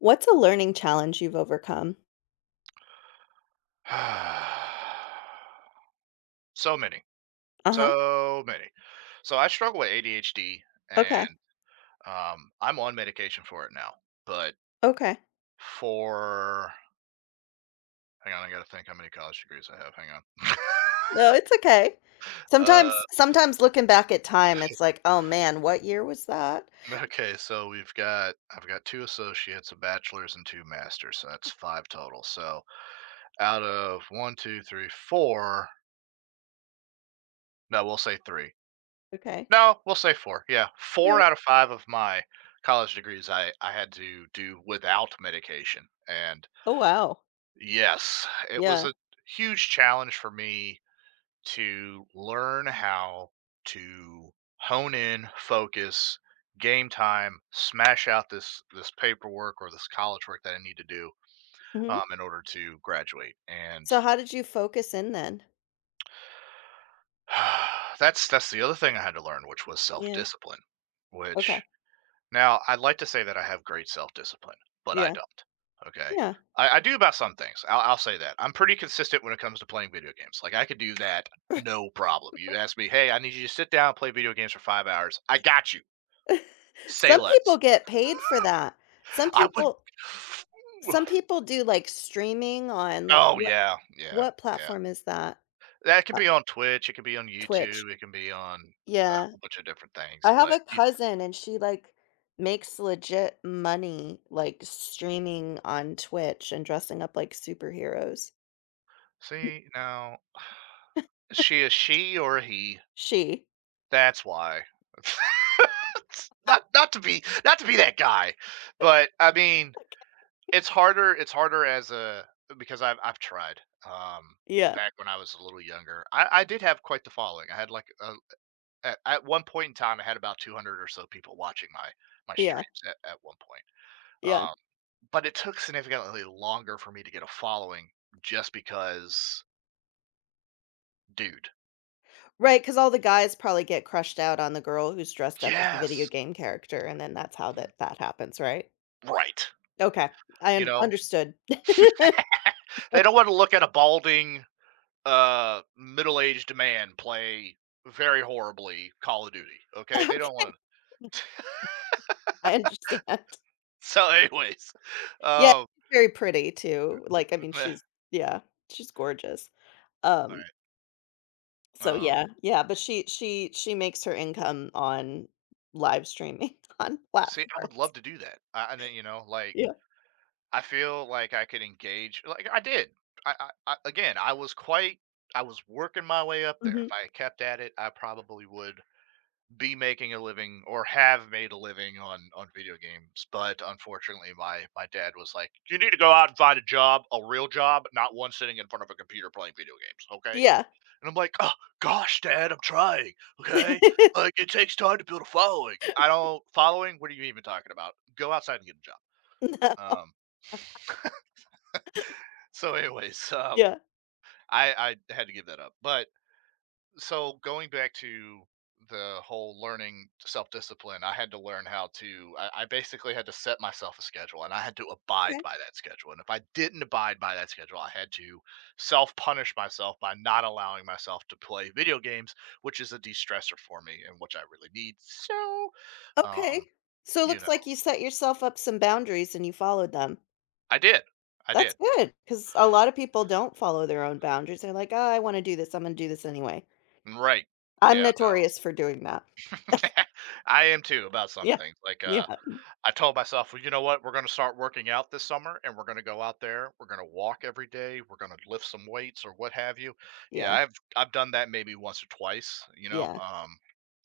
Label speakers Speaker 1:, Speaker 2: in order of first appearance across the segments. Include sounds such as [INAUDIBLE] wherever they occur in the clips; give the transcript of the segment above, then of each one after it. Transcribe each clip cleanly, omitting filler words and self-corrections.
Speaker 1: What's a learning challenge you've overcome?
Speaker 2: [SIGHS] So many,
Speaker 1: Uh-huh.
Speaker 2: so many. So I struggle with ADHD, and
Speaker 1: Okay.
Speaker 2: I'm on medication for it now. But
Speaker 1: Okay.
Speaker 2: for hang on, I got to think how many college degrees I have. Hang on.
Speaker 1: No, it's okay.
Speaker 2: [LAUGHS] uh,
Speaker 1: Sometimes looking back at time, it's like, "Oh, man, what year was that?"
Speaker 2: okay, so we've got I've got two associates, a bachelor's, and two masters. So that's five total. So out of one, two, three, four. No, we'll say three.
Speaker 1: Okay.
Speaker 2: No, we'll say four. Yeah, four
Speaker 1: Right.
Speaker 2: out of five of my college degrees I had to do without medication, and
Speaker 1: Oh, wow.
Speaker 2: yes, it was
Speaker 1: Yeah.
Speaker 2: a huge challenge for me to learn how to hone in, focus, game time, smash out this paperwork or this college work that I need to do,
Speaker 1: Mhm.
Speaker 2: in order to graduate. And
Speaker 1: So how did you focus in then?
Speaker 2: [SIGHS] that's the other thing I had to learn, which was
Speaker 1: Yeah.
Speaker 2: self-discipline,
Speaker 1: Okay.
Speaker 2: which now, I'd like to say that I have great self-discipline, but I
Speaker 1: Yeah.
Speaker 2: don't, okay?
Speaker 1: Yeah.
Speaker 2: I do about some things, I'll say that. I'm pretty consistent when it comes to playing video games, like, I could do that, no problem. You ask me, "Hey, I need you to sit down, and play video games for 5 hours." I got you. Say
Speaker 1: Some
Speaker 2: less.
Speaker 1: people get paid for that. Some
Speaker 2: I would
Speaker 1: people some
Speaker 2: [SIGHS]
Speaker 1: people do, like, streaming on, like,
Speaker 2: Oh,
Speaker 1: what
Speaker 2: yeah, yeah,
Speaker 1: what
Speaker 2: yeah.
Speaker 1: platform is that?
Speaker 2: That could
Speaker 1: Uh,
Speaker 2: be on Twitch, it could be on
Speaker 1: Twitch.
Speaker 2: YouTube, it can be on a
Speaker 1: Yeah.
Speaker 2: whole bunch of different things,
Speaker 1: I have
Speaker 2: but
Speaker 1: a
Speaker 2: you
Speaker 1: cousin and she, like, makes legit money, like, streaming on Twitch and dressing up like superheroes.
Speaker 2: see, now, is she a she or a he?
Speaker 1: She
Speaker 2: That's why. [LAUGHS] Not to be that guy, but I mean, it's harder. It's harder as a because I've tried. Um,
Speaker 1: Yeah,
Speaker 2: Back when I was a little younger, I did have quite the following. I had like a, at one point in time, I had about 200 or so people watching my
Speaker 1: yeah,
Speaker 2: streams at one point.
Speaker 1: yeah.
Speaker 2: Um, but it took significantly longer for me to get a following, just because, dude.
Speaker 1: Right. Because all the guys probably get crushed out on the girl who's dressed up as the video
Speaker 2: Yes,
Speaker 1: game character, and then that's how that happens, right?
Speaker 2: right.
Speaker 1: Okay, I
Speaker 2: You
Speaker 1: under
Speaker 2: know,
Speaker 1: understood. [LAUGHS]
Speaker 2: [LAUGHS] they don't want to look at a balding middle-aged man play very horribly Call of Duty. Okay, they don't
Speaker 1: Okay,
Speaker 2: want to.
Speaker 1: I understand.
Speaker 2: [LAUGHS] So, anyways,
Speaker 1: Yeah,
Speaker 2: um,
Speaker 1: she's very pretty too, like, I mean,
Speaker 2: meh,
Speaker 1: she's yeah, she's gorgeous.
Speaker 2: all
Speaker 1: Um So
Speaker 2: right.
Speaker 1: yeah, yeah, but she makes her income on live streaming [LAUGHS] on
Speaker 2: See, I would love
Speaker 1: platforms.
Speaker 2: to do that. And then, you know, like,
Speaker 1: Yeah.
Speaker 2: I feel like I could engage. Like I did. I again, I was quite. I was working my way up there. If
Speaker 1: Mhm.
Speaker 2: I had kept at it, I probably would be making a living or have made a living on video games, but unfortunately my dad was like, you need to go out and find a job, a real job, not one sitting in front of a computer playing video games, okay?
Speaker 1: Yeah.
Speaker 2: And I'm like, oh gosh, Dad, I'm trying, okay?
Speaker 1: [LAUGHS]
Speaker 2: Like, it takes time to build a following. I don't following what are you even talking about? Go outside and get a
Speaker 1: No.
Speaker 2: job. So anyways, [LAUGHS]
Speaker 1: Yeah.
Speaker 2: I had to give that up, but so going back to the whole learning self-discipline, I had to learn how to I basically had to set myself a schedule, and I had to abide
Speaker 1: Okay.
Speaker 2: by that schedule, and if I didn't abide by that schedule, I had to self-punish myself by not allowing myself to play video games, which is a de-stressor for me, and which I really need. So um
Speaker 1: Okay. So it
Speaker 2: you know,
Speaker 1: looks like you set yourself up some boundaries and you followed them.
Speaker 2: I did. I
Speaker 1: That's
Speaker 2: did.
Speaker 1: good because a lot of people don't follow their own boundaries. They're like, "Oh, I wanna do this. I'm gonna do this anyway."
Speaker 2: Right.
Speaker 1: I'm
Speaker 2: Yeah, no.
Speaker 1: notorious for doing that.
Speaker 2: [LAUGHS] I am too about some
Speaker 1: Yeah.
Speaker 2: things, like
Speaker 1: Yeah.
Speaker 2: I told myself, well, you know what? We're going to start working out this summer, and we're going to go out there. We're going to walk every day. We're going to lift some weights or what have you. Yeah,
Speaker 1: Yeah.
Speaker 2: I've done that maybe once or twice, you know.
Speaker 1: Yeah.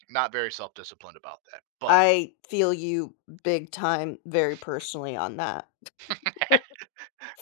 Speaker 2: Not very self-disciplined about that. But
Speaker 1: I feel you big time, very personally on that.
Speaker 2: [LAUGHS]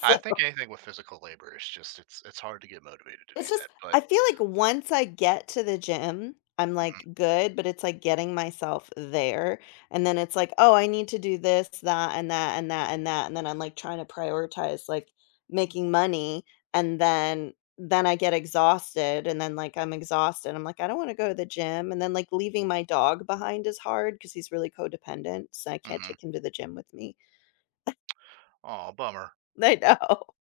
Speaker 2: I think anything with physical labor is just it's hard to get motivated to
Speaker 1: it's
Speaker 2: do
Speaker 1: just
Speaker 2: that. But
Speaker 1: I feel like once I get to the gym, I'm,
Speaker 2: mhm,
Speaker 1: like, good, but it's, like, getting myself there, and then it's like, "Oh, I need to do this, that, and that, and that, and that," and then I'm, like, trying to prioritize, like, making money, and then I get exhausted, and then, like, I'm exhausted, I'm like, "I don't wanna go to the gym," and then, like, leaving my dog behind is hard because he's really codependent, so I can't
Speaker 2: mhm.
Speaker 1: take him to the gym with me.
Speaker 2: Oh, bummer.
Speaker 1: [LAUGHS] I know. [LAUGHS]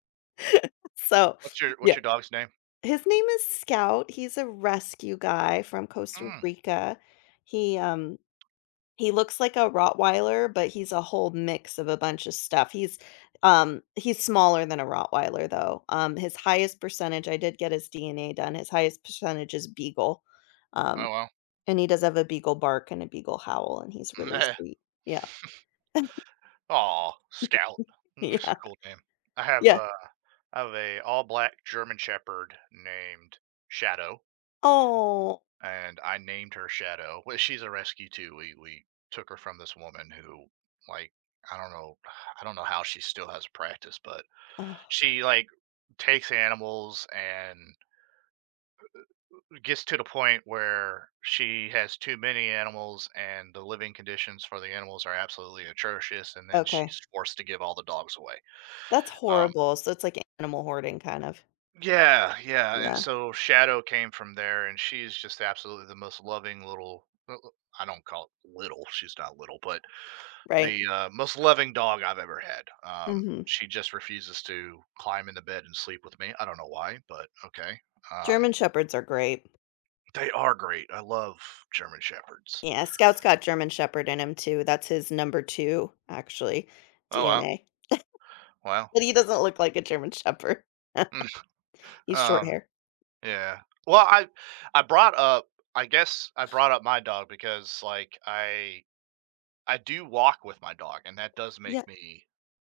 Speaker 1: So,
Speaker 2: What's
Speaker 1: yeah.
Speaker 2: your dog's name?
Speaker 1: His name is Scout, he's a rescue guy from Costa
Speaker 2: Mm,
Speaker 1: Rica. He, um he looks like a Rottweiler, but he's a whole mix of a bunch of stuff. He's smaller than a Rottweiler, though. His highest percentage I did get his DNA done, his highest percentage is beagle. Um,
Speaker 2: oh well.
Speaker 1: and he does have a beagle bark and a beagle howl, and he's really
Speaker 2: [LAUGHS]
Speaker 1: sweet. Yeah,
Speaker 2: Aw, Scout.
Speaker 1: [LAUGHS]
Speaker 2: Mm, that's a
Speaker 1: yeah,
Speaker 2: cool name. I have
Speaker 1: yeah.
Speaker 2: a I have a all black German Shepherd named Shadow,
Speaker 1: Oh,
Speaker 2: and I named her Shadow. Well, she's a rescue too. We took her from this woman who, like, I don't know, I don't know how she still has a practice, but
Speaker 1: ugh,
Speaker 2: she like takes animals and gets to the point where she has too many animals, and the living conditions for the animals are absolutely atrocious, and then
Speaker 1: okay.
Speaker 2: she's forced to give all the dogs away.
Speaker 1: That's
Speaker 2: Um,
Speaker 1: horrible, so it's like animal hoarding kind of.
Speaker 2: Yeah, yeah, and
Speaker 1: Yeah,
Speaker 2: so Shadow came from there, and she's just absolutely the most loving little, I don't call it little. She's not little, but
Speaker 1: right.
Speaker 2: the most loving dog I've ever had.
Speaker 1: Mhm.
Speaker 2: She just refuses to climb into bed and sleep with me. I don't know why, but okay. Um,
Speaker 1: German Shepherds are great.
Speaker 2: they are great. I love German shepherds.
Speaker 1: Yeah, Scout's got German Shepherd in him too, that's his number 2, actually,
Speaker 2: Oh wow,
Speaker 1: DNA,
Speaker 2: wow.
Speaker 1: but he doesn't look like a German [LAUGHS] Shepherd.
Speaker 2: [LAUGHS]
Speaker 1: He's short
Speaker 2: Um,
Speaker 1: hair.
Speaker 2: yeah. Well, I brought up. I guess I brought up my dog, because like I do walk with my dog, and that does
Speaker 1: Yeah,
Speaker 2: make me,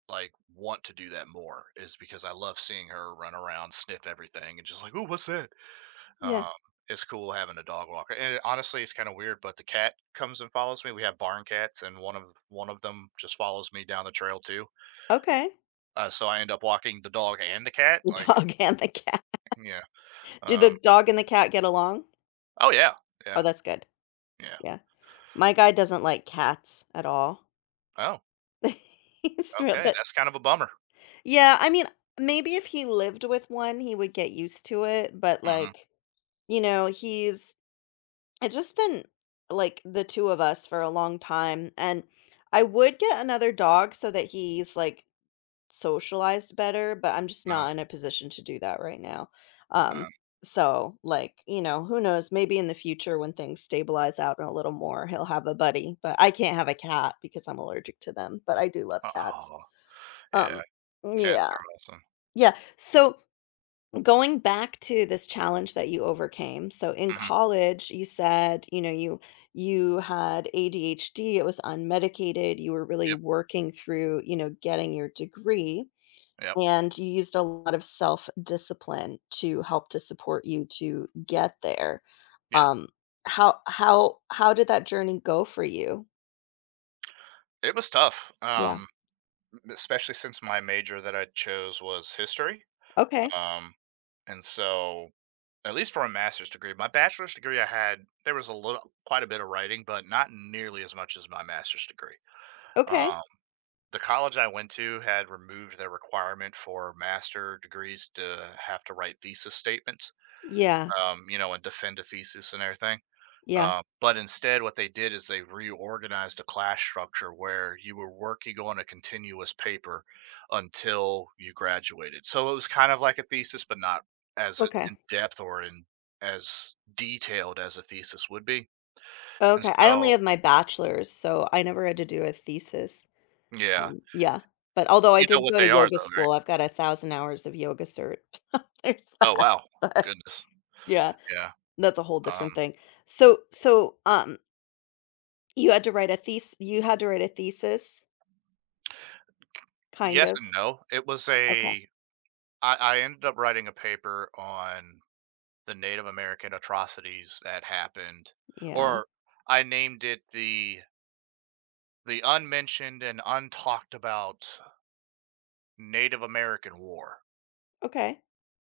Speaker 2: like, want to do that more, is because I love seeing her run around, sniff everything, and just like, "Ooh, what's that?"
Speaker 1: yeah,
Speaker 2: Um, it's cool having a dog walker, and it honestly, it's kinda weird, but the cat comes and follows me. We have barn cats, and one of them just follows me down the trail too,
Speaker 1: okay.
Speaker 2: so I end up walking the dog and the cat,
Speaker 1: The
Speaker 2: like,
Speaker 1: dog [LAUGHS] and the cat.
Speaker 2: yeah.
Speaker 1: Do the
Speaker 2: um
Speaker 1: dog and the cat get along?
Speaker 2: oh, yeah,
Speaker 1: Oh,
Speaker 2: yeah,
Speaker 1: that's good,
Speaker 2: yeah,
Speaker 1: yeah. My
Speaker 2: yeah.
Speaker 1: guy doesn't like cats at all.
Speaker 2: Oh,
Speaker 1: [LAUGHS] He's real
Speaker 2: okay,
Speaker 1: but
Speaker 2: that's kind of a bummer.
Speaker 1: yeah, I mean, maybe if he lived with one, he would get used to it, but,
Speaker 2: Mhm,
Speaker 1: like, you know, he's it's just been like the two of us for a long time and I would get another dog so that he's like socialized better, but I'm just
Speaker 2: uh-huh,
Speaker 1: not in a position to do that right now. Um
Speaker 2: uh-huh.
Speaker 1: so like, you know, who knows, maybe in the future when things stabilize out a little more, he'll have a buddy, but I can't have a cat because I'm allergic to them, but I do love cats.
Speaker 2: Oh, yeah,
Speaker 1: Um
Speaker 2: cats
Speaker 1: yeah.
Speaker 2: are awesome.
Speaker 1: Yeah. So going back to this challenge that you overcame. So in
Speaker 2: Mhm,
Speaker 1: college, you said, you know, you had ADHD, it was unmedicated, you were really
Speaker 2: yep.
Speaker 1: working through, you know, getting your degree,
Speaker 2: Yep.
Speaker 1: and you used a lot of self-discipline to help to support you to get there.
Speaker 2: Yeah.
Speaker 1: Um, how did that journey go for you?
Speaker 2: It was tough,
Speaker 1: Yeah.
Speaker 2: especially since my major that I chose was history,
Speaker 1: Okay.
Speaker 2: um, and so at least for a master's degree, my bachelor's degree I had, there was a little quite a bit of writing, but not nearly as much as my master's degree.
Speaker 1: Okay.
Speaker 2: Um, the college I went to had removed their requirement for master degrees to have to write thesis statements,
Speaker 1: Yeah.
Speaker 2: you know, and defend a thesis and everything.
Speaker 1: Yeah.
Speaker 2: But instead, what they did is they reorganized the class structure where you were working on a continuous paper until you graduated. So it was kind of like a thesis, but not as in
Speaker 1: Okay.
Speaker 2: depth or in as detailed as a thesis would be. And
Speaker 1: Okay. I only
Speaker 2: so,
Speaker 1: have my bachelor's, so I never had to do a thesis.
Speaker 2: yeah,
Speaker 1: Yeah, but although I
Speaker 2: you know
Speaker 1: did
Speaker 2: what
Speaker 1: go to
Speaker 2: they are,
Speaker 1: yoga
Speaker 2: though, right?
Speaker 1: school, I've got 1,000 hours of yoga cert. [LAUGHS] there's
Speaker 2: Oh
Speaker 1: that,
Speaker 2: wow,
Speaker 1: but
Speaker 2: goodness,
Speaker 1: yeah,
Speaker 2: yeah.
Speaker 1: that's a whole
Speaker 2: Um,
Speaker 1: different thing. So so, you had to write a thesis. You had to write a thesis? Kind
Speaker 2: yes
Speaker 1: of?
Speaker 2: and no. It was
Speaker 1: Okay.
Speaker 2: a I ended up writing a paper on the Native American atrocities that happened,
Speaker 1: Yeah,
Speaker 2: or I named it the unmentioned and untalked about Native American War,
Speaker 1: okay.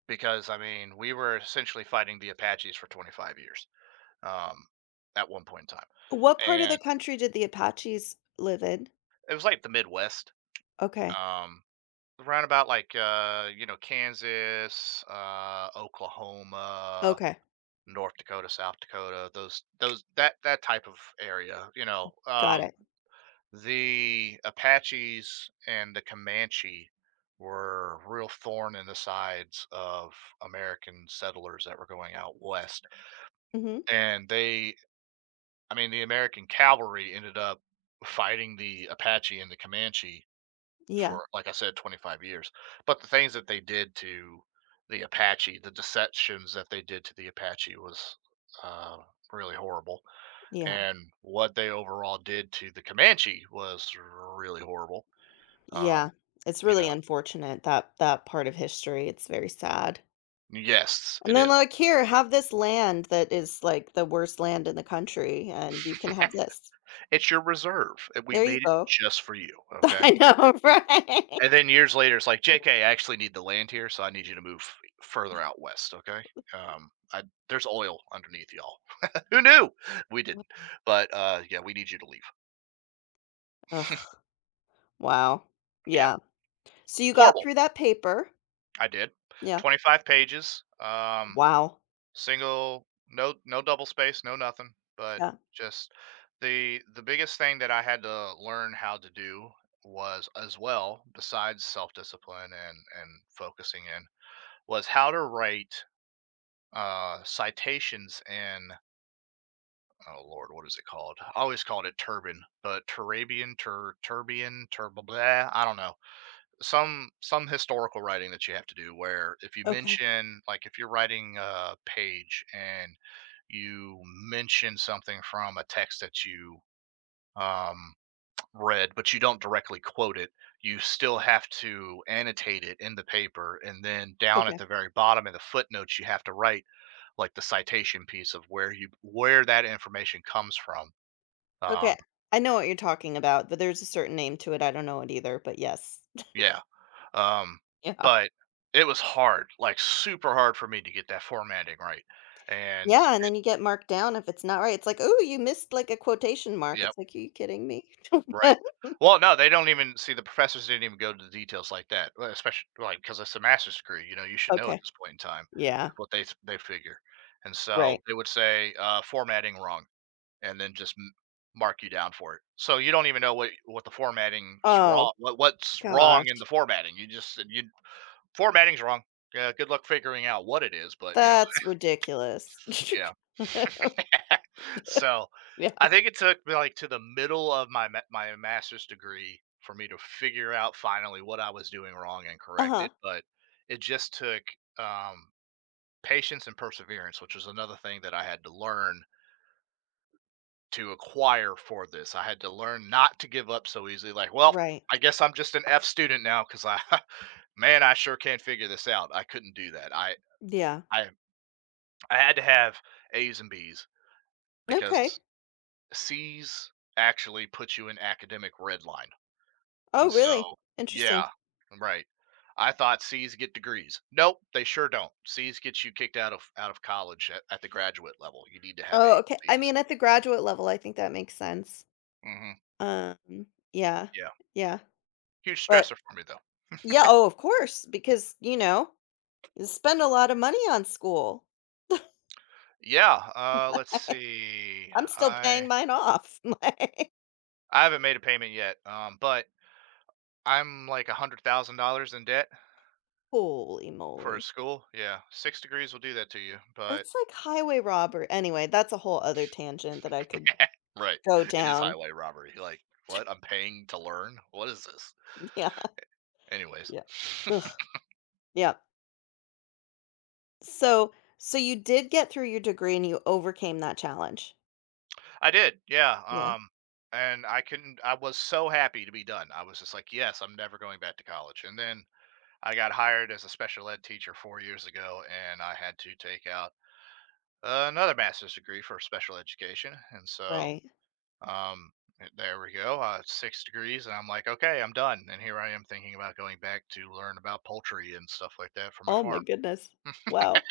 Speaker 2: because I mean, we were essentially fighting the Apaches for 25 years, um, at one point in time.
Speaker 1: What part of the
Speaker 2: And
Speaker 1: country did the Apaches live in?
Speaker 2: it was like the Midwest,
Speaker 1: Okay.
Speaker 2: um, around about like you know, Kansas, Oklahoma,
Speaker 1: Okay,
Speaker 2: North Dakota, South Dakota, those that type of area, you know.
Speaker 1: got it.
Speaker 2: The Apaches and the Comanche were real thorn in the sides of American settlers that were going out west.
Speaker 1: Mhm.
Speaker 2: And they, I mean, the American cavalry ended up fighting the Apache and the Comanche
Speaker 1: Yeah,
Speaker 2: for, like I said, 25 years. But the things that they did to the Apache, the deceptions that they did to the Apache was uh, really horrible.
Speaker 1: yeah,
Speaker 2: And what they overall did to the Comanche was really horrible. Um,
Speaker 1: yeah. It's
Speaker 2: you
Speaker 1: really
Speaker 2: know,
Speaker 1: unfortunate that that part of history, it's very sad.
Speaker 2: yes,
Speaker 1: And
Speaker 2: it
Speaker 1: then
Speaker 2: is.
Speaker 1: like, "Here, have this land that is, like, the worst land in the country, and you can have this."
Speaker 2: It's your reserve, and we
Speaker 1: There you
Speaker 2: made it
Speaker 1: go.
Speaker 2: just for you,
Speaker 1: [LAUGHS]
Speaker 2: okay?
Speaker 1: I know, right?
Speaker 2: And then years later, it's like, "JK, I actually need the land here, so I need you to move further out west, okay? I There's oil underneath y'all." [LAUGHS] Who knew? We didn't. But, yeah, we need you to leave.
Speaker 1: Ugh, wow.
Speaker 2: Yeah.
Speaker 1: Yeah. So you got
Speaker 2: Horrible.
Speaker 1: through that paper.
Speaker 2: I did.
Speaker 1: Yeah.
Speaker 2: 25 pages,
Speaker 1: Wow.
Speaker 2: single, no double space, no nothing, but
Speaker 1: Yeah.
Speaker 2: just the biggest thing that I had to learn how to do was, as well, besides self-discipline and focusing in, was how to write citations in oh lord, what is it called? I always called it turban, but Turabian, tur turbian, turb blah, I don't know, some historical writing that you have to do, where if you
Speaker 1: Okay.
Speaker 2: mention like if you're writing a page and you mention something from a text that you um, read, but you don't directly quote it, you still have to annotate it in the paper, and then down at
Speaker 1: Okay.
Speaker 2: the very bottom in the footnotes, you have to write like the citation piece of where that information comes from, um,
Speaker 1: Okay. I know what you're talking about, but there's a certain name to it, I don't know it either, but yes. [LAUGHS]
Speaker 2: yeah. Um,
Speaker 1: Yeah.
Speaker 2: but it was hard, like, super hard for me to get that formatting right, and
Speaker 1: Yeah, and then you get marked down if it's not right. It's like, oh, you missed, like, a quotation mark."
Speaker 2: yep,
Speaker 1: It's like, "Are you kidding me?" [LAUGHS]
Speaker 2: right. Well, no, they don't even see the professors didn't even go to the details like that, well, especially, like, because it's a master's degree, you know, you should know at
Speaker 1: Okay.
Speaker 2: this point in time,
Speaker 1: Yeah,
Speaker 2: that's what they figure, and so
Speaker 1: right.
Speaker 2: they would say, "Formatting wrong," and then just m mark you down for it. So you don't even know what the formatting's
Speaker 1: Oh
Speaker 2: wrong, what what's wrong
Speaker 1: god.
Speaker 2: in the formatting, you just you, "Formatting's wrong." Yeah, good luck figuring out what it is, but, you know,
Speaker 1: That's ridiculous.
Speaker 2: [LAUGHS] yeah.
Speaker 1: [LAUGHS]
Speaker 2: [LAUGHS] So,
Speaker 1: Yeah.
Speaker 2: I think it took me, like, to the middle of my ma my master's degree for me to figure out finally what I was doing wrong and correct
Speaker 1: Uh-huh.
Speaker 2: it, but it just took, um, patience and perseverance, which was another thing that I had to learn to acquire for this. I had to learn not to give up so easily, like, "Well,
Speaker 1: Right.
Speaker 2: I guess I'm just an F student now because I [LAUGHS] man, I sure can't figure this out." I couldn't do that.
Speaker 1: Yeah.
Speaker 2: I I had to have A's and B's, because
Speaker 1: Okay.
Speaker 2: C's actually put you in academic red line, and
Speaker 1: Oh, really?
Speaker 2: so
Speaker 1: Interesting.
Speaker 2: yeah, right. I thought C's get degrees. Nope, they sure don't. C's get you kicked out of college at the graduate level. You need to have
Speaker 1: Oh,
Speaker 2: A's
Speaker 1: okay.
Speaker 2: and
Speaker 1: I
Speaker 2: B's.
Speaker 1: mean, at the graduate level, I think that makes sense.
Speaker 2: Hmm.
Speaker 1: Um, yeah.
Speaker 2: Yeah,
Speaker 1: Yeah.
Speaker 2: huge
Speaker 1: But
Speaker 2: stressor for me though.
Speaker 1: yeah, oh, of course, because, you know, you spend a lot of money on school.
Speaker 2: Yeah, let's
Speaker 1: [LAUGHS]
Speaker 2: see.
Speaker 1: I'm still paying
Speaker 2: I
Speaker 1: mine off. [LAUGHS] Like,
Speaker 2: I haven't made a payment yet, but I'm like $100,000 in debt
Speaker 1: holy
Speaker 2: for a
Speaker 1: moly.
Speaker 2: school. Yeah, six degrees will do that to you, but
Speaker 1: It's like highway robbery. Anyway, that's a whole other tangent that I could
Speaker 2: [LAUGHS] right.
Speaker 1: go
Speaker 2: It is
Speaker 1: down.
Speaker 2: highway robbery. Like, what? I'm paying to learn? What is this?
Speaker 1: [LAUGHS] Yeah.
Speaker 2: Anyways.
Speaker 1: Yeah. Ugh.
Speaker 2: [LAUGHS]
Speaker 1: Yeah. So so you did get through your degree and you overcame that challenge?
Speaker 2: I did, yeah.
Speaker 1: Yeah,
Speaker 2: And I couldn't I was so happy to be done. I was just like, yes, I'm never going back to college. And then I got hired as a special ed teacher 4 years ago, and I had to take out another master's degree for special education. And so
Speaker 1: right.
Speaker 2: um there we go. Six degrees, and I'm like, okay, I'm done. And here I am thinking about going back to learn about poultry and stuff like that for my
Speaker 1: Oh my
Speaker 2: farm.
Speaker 1: goodness. Wow.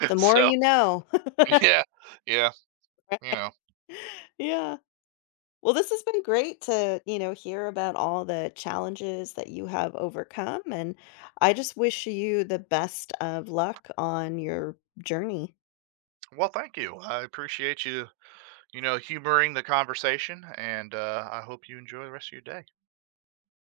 Speaker 2: [LAUGHS]
Speaker 1: The more
Speaker 2: So
Speaker 1: you know. [LAUGHS]
Speaker 2: [LAUGHS] yeah, yeah, you know.
Speaker 1: Yeah. Well, this has been great to, you know, hear about all the challenges that you have overcome, and I just wish you the best of luck on your journey.
Speaker 2: Well, thank you. I appreciate you, you know, humoring the conversation, and I hope you enjoy the rest of your day.